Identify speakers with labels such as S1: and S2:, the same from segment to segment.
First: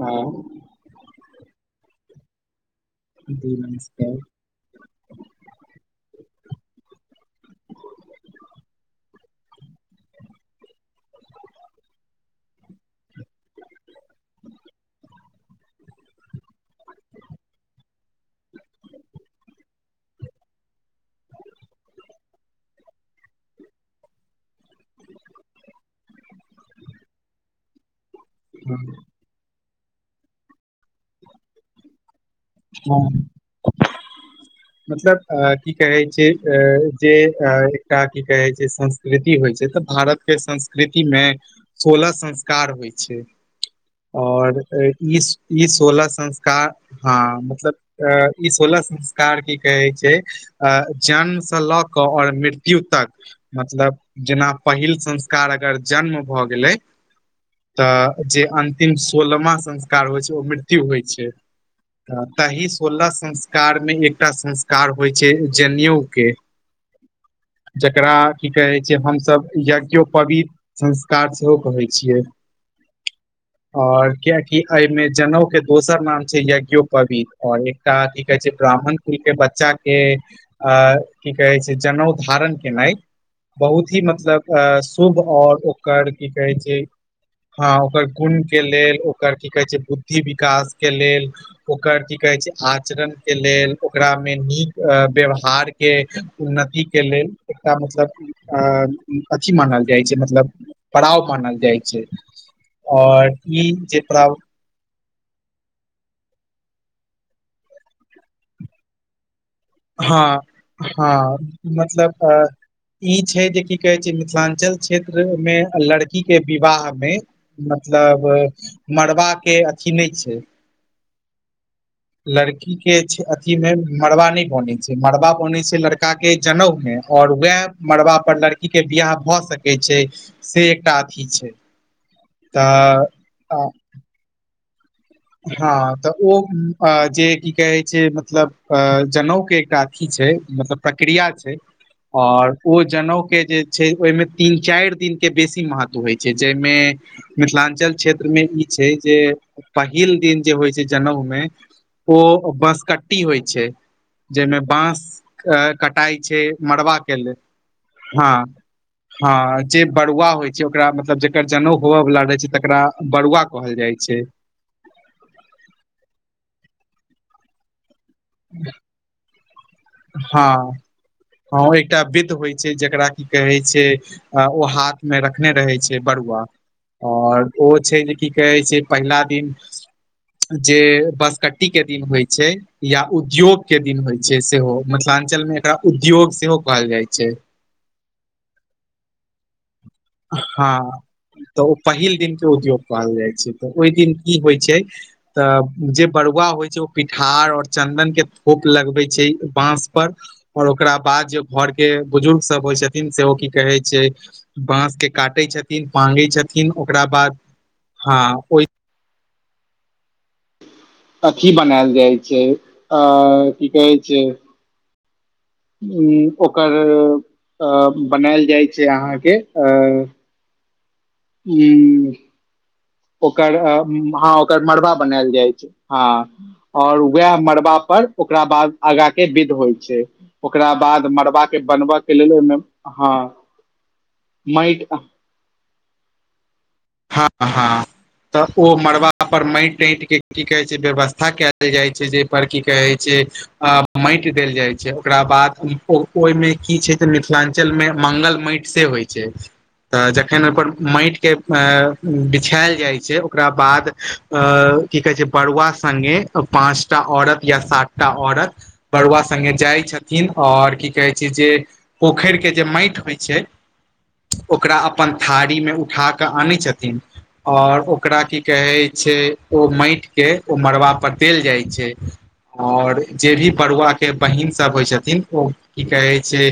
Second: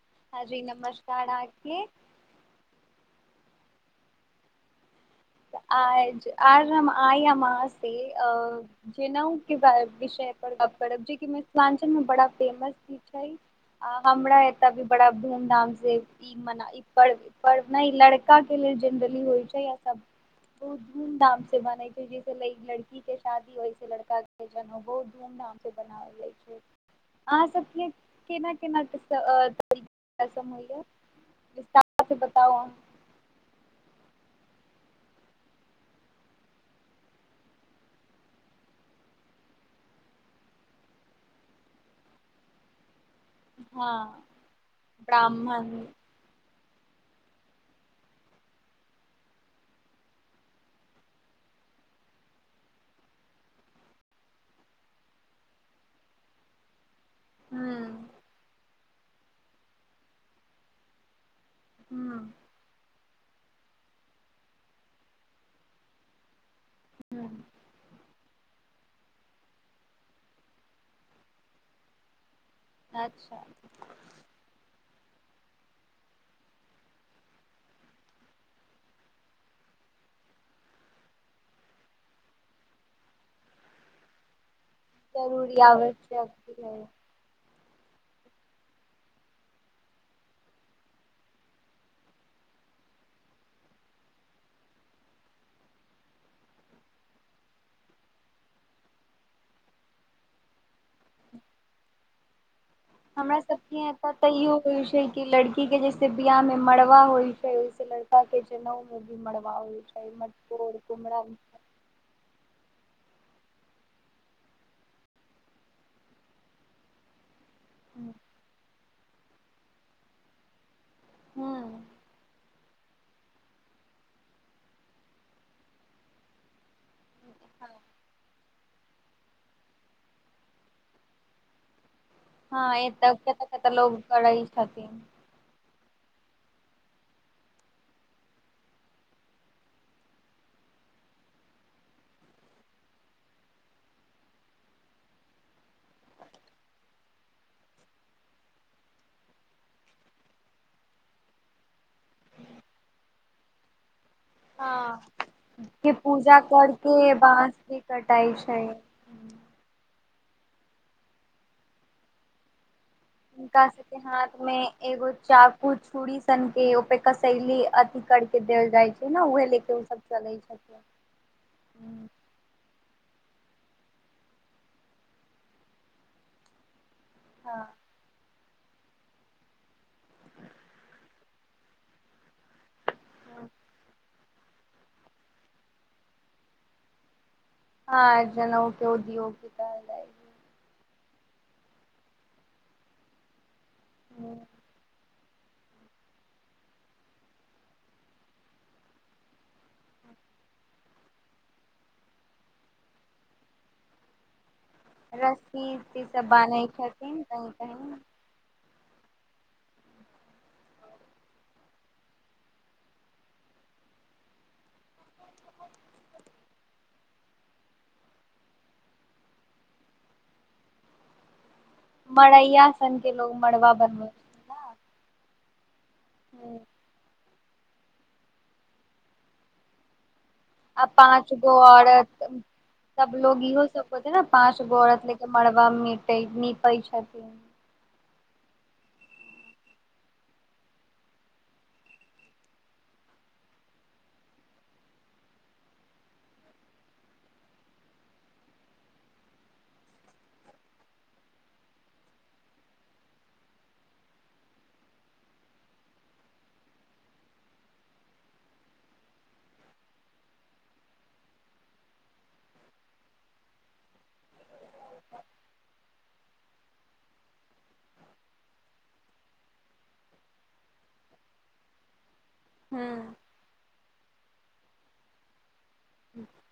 S1: हँ।
S2: हँ जी नमस्कार! आके।
S1: जी नमस्कार!
S2: आई आर आय हम अहाँ से अ जनेउ के विषय पर गप करब, जे मिथिलाञ्चल मे बड़ा फेमस चीज छै। हमरा एतऽ भी बड़ा धूम धाम से ई मने ई पढ़ पढ़ना लड़का के लेल जेनरली होइ छै, या सब बहुत धूम धाम से बन छै, जैसे ल लड़की के शादी होयस छै, लड़का के जनेउ बहुत धूम- धाम से बनाओल जाय छै, अहाँ सबके केना -केना [unintelligible] रसम होइया, विस्तार से बताउ अहाँ।
S1: हँ। [inaudible] मतलब की कहे छै, जे एकटा की कहे छै। संकृति होइ छै, तऽ भारत के संस्कृति मे सोलह संस्कार होइ छै।
S2: हँ
S1: आओर ई ई
S2: ब्राह्मण
S1: सोलह संस्कार हँ मतलब अ ई सोलह संस्कार की कहै छै। अ जन्मसँ लऽ कऽ आओर मृत्यु तक मतलब जेना पहिल संस्कार अगर जन्म भऽ गेलै।
S2: हूं
S1: तऽ जे अन्तिम सोलमा संस्कार होइ छै, ओ मृत्यु होइ छै। त
S2: हूं
S1: तहि सोलह संस्कारमे, एकटा संस्कार होइ छै, जनेयउके! जकरा क कहै छै, हमसभ यज्ञोपवी संस्कार सेहो कहै छियै।
S2: अच्छा
S1: आओर कियकि एहिमे जनेउ के दोसर नाम छै, य यज्ञयोपबित, आऔर एकटा की कहे छै, ब्राह्मण कुल के बच्चा के अ की कहै छै, जनउ धारण केनाइ बहुत ही मतलब अ शुभ
S2: जरूरी
S1: आओर ओकर
S2: आवश्यक
S1: की कहै छै? हँ, ओकर गुण के लेल, ओकर की कहै छै, बुद्धि विकास के लेल। ओकर की कहै छै, आचरणके लेल, ओकरामे नीक व्यवहार के उन्नति के लेल, एकटा मतलब अ अथी मानल जाइ छै, मतलब पड़ाव मानल जाइ छै, और
S2: हमरा
S1: ई
S2: सबके
S1: जे
S2: एतऽ तऽ
S1: पड़ाव
S2: इहो होइ छै कि, लड़की के जैसे बियाह मे मड़बा होइ छै, ओहिसे लड़का के जनउ हो मरबा हो चाहे
S1: हँ
S2: म
S1: हँ
S2: घुमरा [unintelligible]
S1: मतलब अ ई छै जे की कहे छै, मिथिलांञ्चल क्षेत्र मे, लड़की के विवाह मे मतलब मड़बाके अथी नहि छै।
S2: हूं
S1: लड़की के अथी लेल मरबा नै होई छै, मड़बा बनै छै लड़का के जनउ मे, और वह मड़बा पर लड़ के, बियाह भए सकै छै, से एकटा अथी छै।
S2: हँ
S1: तऽ
S2: एतऽ कतऽ
S1: अ,
S2: -कतऽ लोग करै छथिन।
S1: हँ, तऽ ओ जे की कहै छै, मतलब जनेउ के एकटा अथी छै, मतलब प्रक्रिया छै। आओर ओ जनेउके जे छै, ओहिमे तीन- चारि दिनके बेसी महत्व होइत छै, जाहिमे मिथिलाञ्चल क्षेत्रमे ई छै जे पहिल दिन जे होइ छै जनउ मे, ओ बसकट्टी होइ छै। जाहिमे
S2: हँ
S1: बाँस अ
S2: के
S1: कटाइ
S2: पूजा
S1: छै, मरबा
S2: करके
S1: के लेल,
S2: बाँस भी कटाइ
S1: हँ।
S2: छै
S1: हँ जे बरुआ होइ छै, ओकरा मतलब जकर जनेउ होवए वालला रहै छै, तकरा बड़ुआ
S2: हिनका
S1: कहल
S2: सब
S1: जाइ
S2: के
S1: छै
S2: हाथ में एगो चाकू, छूड़ी, सन के ओपे क कशैली, अति कर के देल जाइ छै ने, उहे ले के सब चलै
S1: हँ-
S2: छथिन
S1: हँ, एकटा विध होइ छै, जेकरा की कहै छै आ-ओ हात में रखने रहै छै बरुवा। और ओ
S2: हँ
S1: छै जे कि कऐ छै पहिला दिन जे बस क ती के दिन होइ छै या उद्योग के दिन होइ छै सेहो। मिथलांचल में एकरा उद्योग सेहो कहल जाइ छै।
S2: हँ, जनौ के उद्योगे कहल जाइ
S1: हँ, तऽ ओ पहिल दिन के उद्योग कहल जै छै। तऽ ओइ दिन की
S2: हूँ,
S1: होइ छै? तऽ जे बरुवा होइ छै ओ पिठार और चन्दन के थोप लगबै छै। बाँस पर और ओकरा बाद जे घर के बुजुर्ग सब होय छथिन से ओ की कहे छै बांस के काटै
S2: रस्सी
S1: छथिन,
S2: उस्सी
S1: पांगै
S2: सब बान्है
S1: छथिन ओकरा बाद
S2: कहीं कहीं
S1: हाँ ओइ अथी बनेल जै छै आ की कहै छै? उं ओकर अ बनेल जै छै अहाँके अ हू [unintelligible]
S2: मड़ैया सन के लोग मड़बा बनबै छ।
S1: हँ मड़बा बनेल जै छै हाँ
S2: हूँ,
S1: और उ वेह मरबा पर ओकरा बाद आगाँ के बिध होइ छै। ओकरा
S2: आ
S1: बाद
S2: पाँच
S1: मड़बा
S2: गो
S1: के बनबय
S2: औरत
S1: के लेल ओहिमे
S2: सब
S1: हँ
S2: लोग इहो सब होएते न पाँच गो
S1: माटि
S2: औरत ले त मड़बा मीपै-मीपैछ
S1: हाँ-हाँ-हाँ। तऽ ओ मरबा पर मैट-तैंट के की कहै छै ब्यवस्था केल जाइ छै जै पर की कहै छै आब मैट देल जै छै ओकरा बाद इ पो ओइ की छै त मिथिलाञ्चल में मंगल मैट से होइ छै तऽ जखन ओर माटिक के अ बिछेल जै छै ओक्रा बाद अ की कहै छै बरुवा संगे त पाँच-टा औरत या सात-टा औरत बरुवा सङ्गे जै छथीन और की कऐ छै जे पोखैर के जे मैट होइ छै ओकरा अपन थारी मे उठा क आनै छथिन। और ओकरा की कहै छै ओ मैट के ओ मड़बा पर देल जै छै। और
S2: हूँ
S1: जे भी बरुवा के बहीन सब होइ छथिन ओ की कहै छै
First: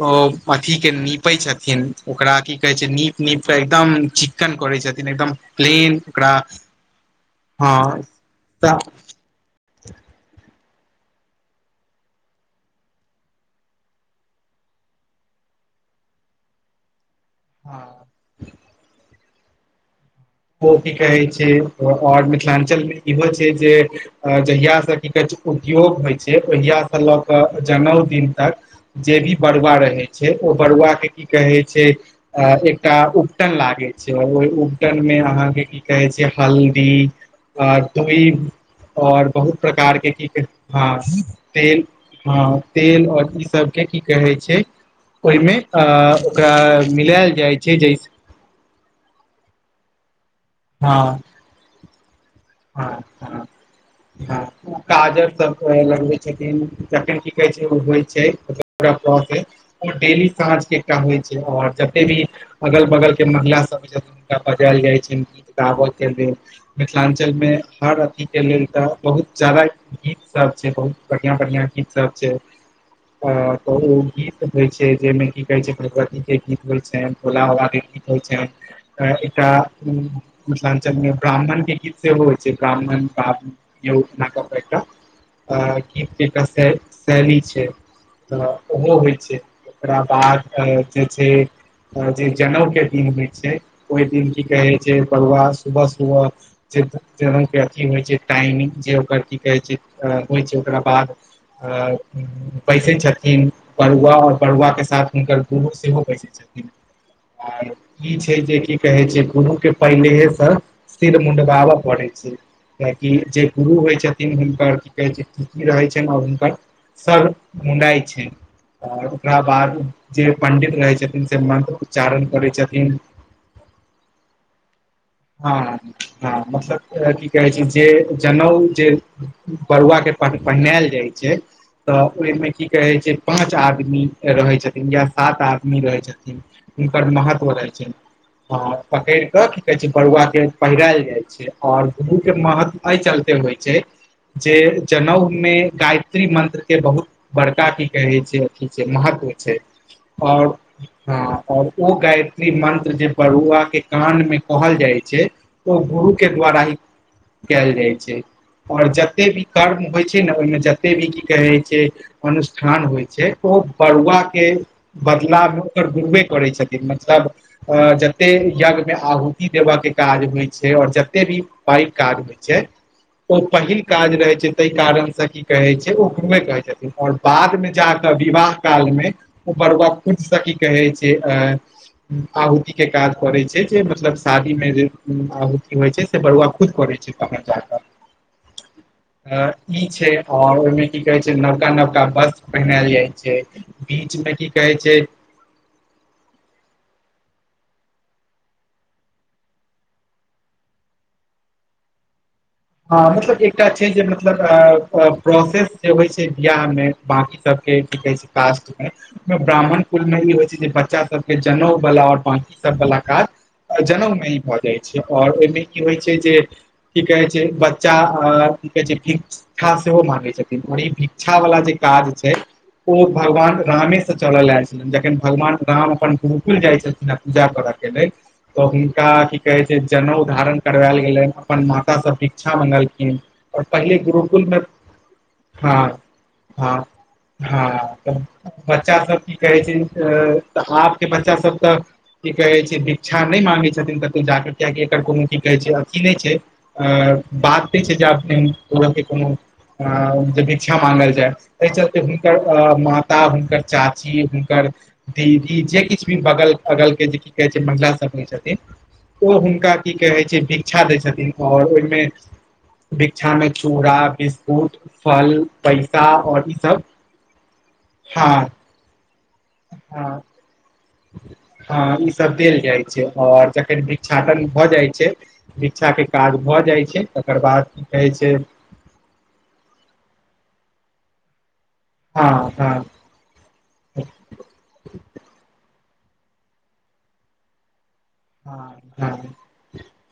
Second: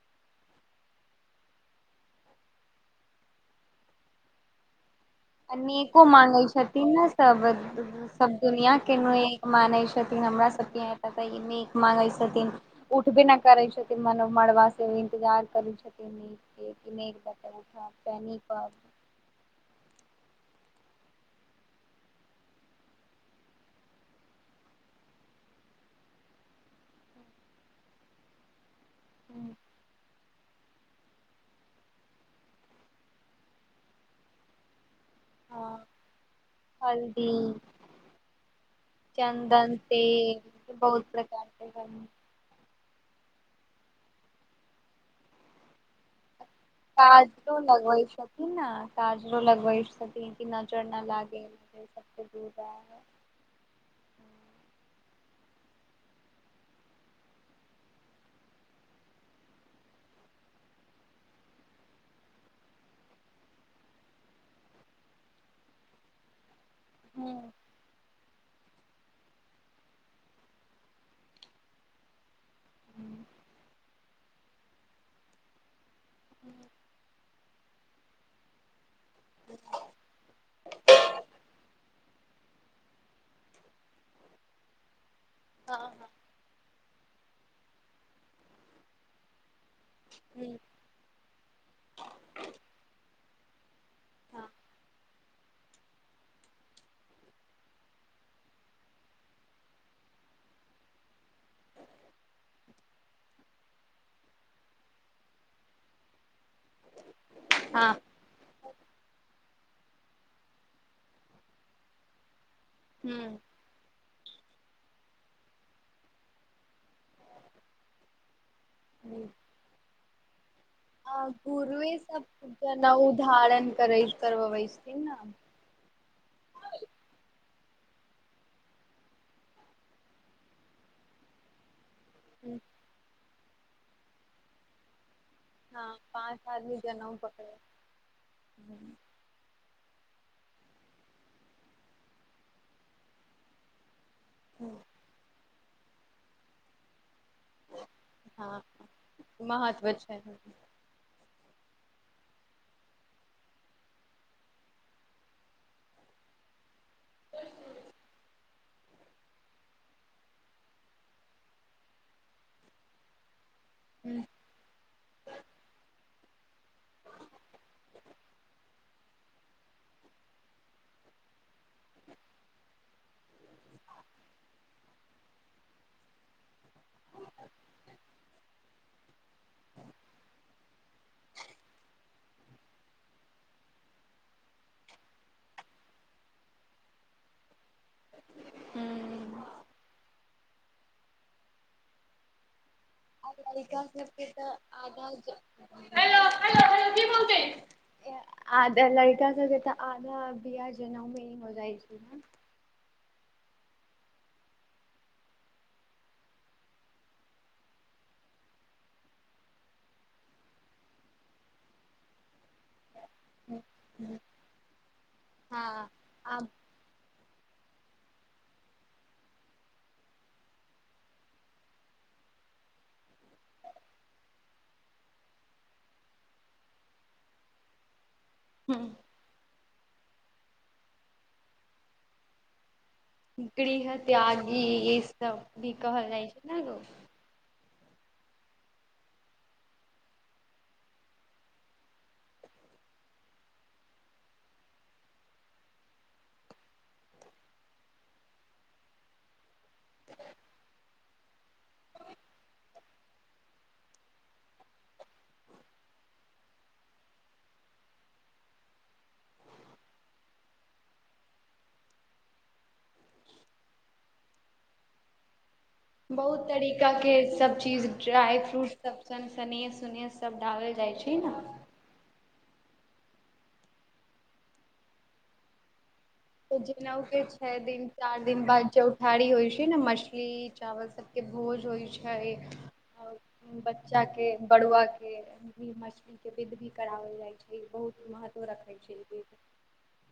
S1: ओ अथी के नीपै छथिन, ओकरा की कहै छै नीप- नीप कऽ एकदम चिक्कन करै छथिन एकदम।
S2: आ
S1: प्लेन
S2: नेको
S1: ओकरा
S2: माँगै छथिन न सब,
S1: हँ
S2: सब दुनियाँ
S1: तऽ
S2: के नोए मानै छथिन हम्रा सबके यहाँ तऽ ई मेग माँगै सथिन। उठबे न करै छथिन मानव मड़बा से इन्तजार करै छथिन ई। एक ने एक उठा पनी
S1: हँ
S2: पाब-पानी पाब।
S1: ओ की कहै छै और मिथलाञ्चल में इहो छै जे अ जहिया स की कऐ छै उद्योग होइ छै ओहिया स लऽ कऽ जनौ दिन तक जे भी बरुवा रहै छै ओ बरुवा के की कहे छै अ एकटा उबटन लागै छै और ओइ उबटन में आं अहाँके की
S2: हँ
S1: कहै छै हल्दी आ तोई और बहुत
S2: चन्दन
S1: प्रकार के की कैह,
S2: तेल
S1: हँ
S2: बहुत प्रकार के
S1: तेल हँ तेल और सबके की कहै छै ओहओकरा
S2: [inaudible] लगइ छन। ना, काजरो लगबै छतीन कि नजर ना लागे [inaudible]
S1: हँ हँ हँ काजर सब लगबै छथिन जखन की कहे छै ओ होइ छै ओ डेली सांझके एकटा होइ छै आओर जते भी अगल बगल के महिला सब छथिन हुनका बजायल जाइ छनि, गीत गाबय के लेल मिथिला मे
S2: हूँ
S1: हर अथि के लेल तऽ बहुत चलैत गीत सब छै बहुत बढ़िया बढ़िया गीत सब छै।
S2: हूँ
S1: अ त ओ गीत होय छै जेहिमें की कहे छै प्रगट के गीत होइ छनि भोला बाबा के गीत होइ छनि। एकटा मिथिलाञ्चल मे ब्राह्मण के गीत सेहो होइ छै ब्राह्मण बाबा दियौ, एकटा
S2: हँ हँ
S1: गीत एकटा फेर शैली छै तऽ ओहो होइ छै ओकरा पाग
S2: हूँ
S1: पहिराउन जे छै, जे जनेउके दिन होइ छै ओइ की
S2: हँ
S1: कहै छै बरुआ सुबह सुबह जनके अथी होइत छै टाइमिंग जे ओकरा की कहै छै होइ छै ओकरा बाद आ बैसै छथिन बरुआ आओर बड़ुआ के साथ हुनकर गुरु सेहो बैसै छथिन। आर
S2: हँ
S1: ई छै जे की कहे छै दुनु के पहिलेहेसँ मुंडबाबऽ पढ़ै छै, किया कि
S2: हूँ
S1: जे गुरु होइ छथिन हुनकर की कहै छै पित्ती रहै छनि आ हुनकर स मुडइ छै आओर ओकरा
S2: आ
S1: बाद जे पंडित रहै छथिन से मंत्र
S2: गुरुए सब
S1: उच्चारण करै छथिन
S2: जनउ धारण करै करवबै छथिन ने
S1: हं हँ मतलब की कहै छै जे जनेउ जे बरुआ के पहिनायल जाइ छै तऽ ओहिमे की कहे छै पाँच आदमी रहै छथिन या सात आदमी आदमी
S2: हँ
S1: रहै
S2: पाँच
S1: छथिन
S2: आदमी
S1: हुनकर
S2: जनउ
S1: महत्व
S2: पकड़े
S1: रहैत छैन आ पकड़ि कऽ की कहै छै बरुआके पहिरायल जाइ छै आओर दुनु के महत्व एहि चलते होइ छै जे जनेउ मे गायत्री मंत्र के बहुत बड़का भी कहै छै
S2: हँ
S1: अथी छै महत्व छै
S2: महत्व छै
S1: आओर हं और ओ गायत्री मंत्र जे बरुआ के कान मे कहल जाइ छै ओ गुरु के द्वारा ही कयल जाइ छै। आओर जते भी कर्म होइ छै ने ओहिमे जते भी की कहै छै अनुष्ठान होइ छै ओ बरुआ के बदला मे ओकर गुरुए करै छथिन। मतलब जते यज्ञ मे आहुति देबा के काज होइ छै छै आओर जते भी पैघ काज होइ छै ओ पहिल काज रहै छै त कारण से की कहै छै ओ घुमै कहै छथिन आओर बाद मे जाकऽ विवाह काल मे ओ बरुआ खुदसे की कहै छै एं आहुुति के काज करै छै जे मतलब शादी मे जे आहुुति होइ छै त बरुआ खुद करै छै आ ई छै और ओय मे की कहय छै नवका नवका वस्त्र पहिरायल जाइ छै
S2: लड़ा
S1: बीच
S2: सब
S1: मे
S2: त
S1: की कहै छै
S2: ह ह हो की बोलते [unintelligible] आधा लड़का सबके तऽ आधा बिआह जनेउ मे ही हो जाइ छै ने।
S1: हं मतलब एकटा छै जे मतलब प्रोसेस जे होइ छै बिआह मे बाकी सबके की कहै छै पास्ट मे ब्राह्मण कुल मे इ होइ छै जे बच्चा सबके जनेउ बला आओर बाँंकी सब बला काज जनेउ मे ई भऽ जाइत छै आओर ओहिमे की
S2: हँ
S1: होइत छै जे
S2: आब
S1: की कहैत छै जे बच्चा अ की कहै छै ठीक भिक्षा सेहो माँंगै छथिन आओर ई भिक्षा वला जे काज छै ओ भगवान रामे से चलल आयल छै। जखन भगवान राम अपन गुरुकुल जाइ छलखिन पूजा करऽ के लेल तऽ हुनका की कहै जे जनेउ धारण करवायल गेलैन अपन माता सं भिक्षा मंगलखिन आओर
S2: दिल है
S1: पहिले गुरुकुलमे
S2: त्यागी ई सब भी
S1: हँ
S2: कहल जाइ छै ने
S1: हँ
S2: लोग
S1: हँ तऽ बच्चा सब की कहै छैऽ आबके बच्चा सब तऽ की कहै छै भिक्षा नहि मांगै छथिन कतहु जाकऽ कियाकि एकर कोनो की कहै छै अथी नहि छै अ बात नै छै जे अपने ओरा के कोनो जे भिक्षा मांगल जाय एहि चलते हुनकर माता, हुनकर चाची, हुनकर दीदी जे किछु भी बगल अगलके जे किछु कहै छै महिला सभ जे छथिन ओ हुनका की कहै छै भिक्षा दै छथिन आओर ओहिमे भिक्षा में चूड़ा बिस्कुट फल पैसा
S2: बहुत
S1: आओर ईसभ
S2: तरीका के सब चीज
S1: हँ
S2: ड्राइ फ्रूट सब संग सनेस
S1: हँ
S2: तनेस सब डालल जाइ छै ने।
S1: हँ ई सब देल जाइ छै और जखन भिक्षाटन भए जाइ छै भिक्षाके काज
S2: तऽ
S1: भऽ जाइ
S2: जेनाउ
S1: छै तकर बाद की कहै छै
S2: थारी होइ छै ने, मछली चावल सबके भोज होइ
S1: हँ
S2: छै।
S1: हँ
S2: और बच्चा के, बड़ुआ के मछली के विध भी करावल जाय छै। ई बहुत महत्व रखै
S1: हँ
S2: छै ई विध
S1: हँ।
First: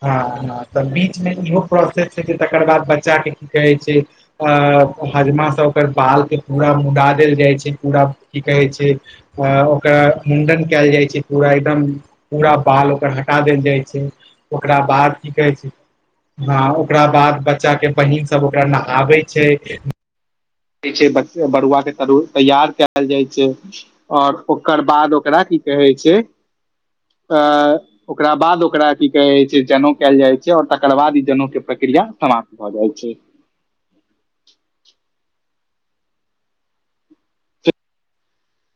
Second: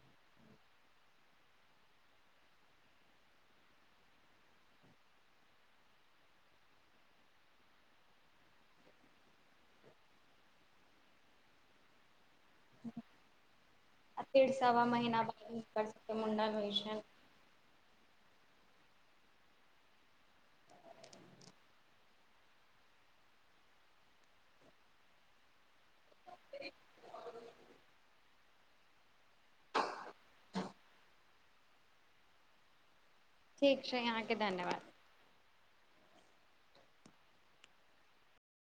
S1: हँ हँ तऽ बीचमे इहो प्रोसेस छै कि तकर बाद बच्चाके की कहैत छै अ हजमासँ ओकर बालके पूरा मुड़ा देल जाइ छै, पूरा की कहै छै अ ओकरा मुंडन कयल जाइ छै पूरा एकदम पूरा बाल हटा देल जाइ छै,
S2: आ फेर
S1: ओकरा
S2: सवा
S1: बाद
S2: महीना
S1: की कहै छै
S2: हुनकर सबके मुण्डन होइ
S1: हं
S2: छनि
S1: ओकरा बाद बच्चा के बहिन सब ओकरा नहलाबै छै। कि छै बरुआ के तर तैयार कयल जाइ छै और ओकर बाद ओकरा की कहै छै ओकरा बाद ओकरा की कहे छै जनेउ कयल जाइ छै और तकर बाद ई जनेउ के प्रक्रिया समाप्त भए जाइ छै।
S2: ठीक छै अहाँके धन्यवाद।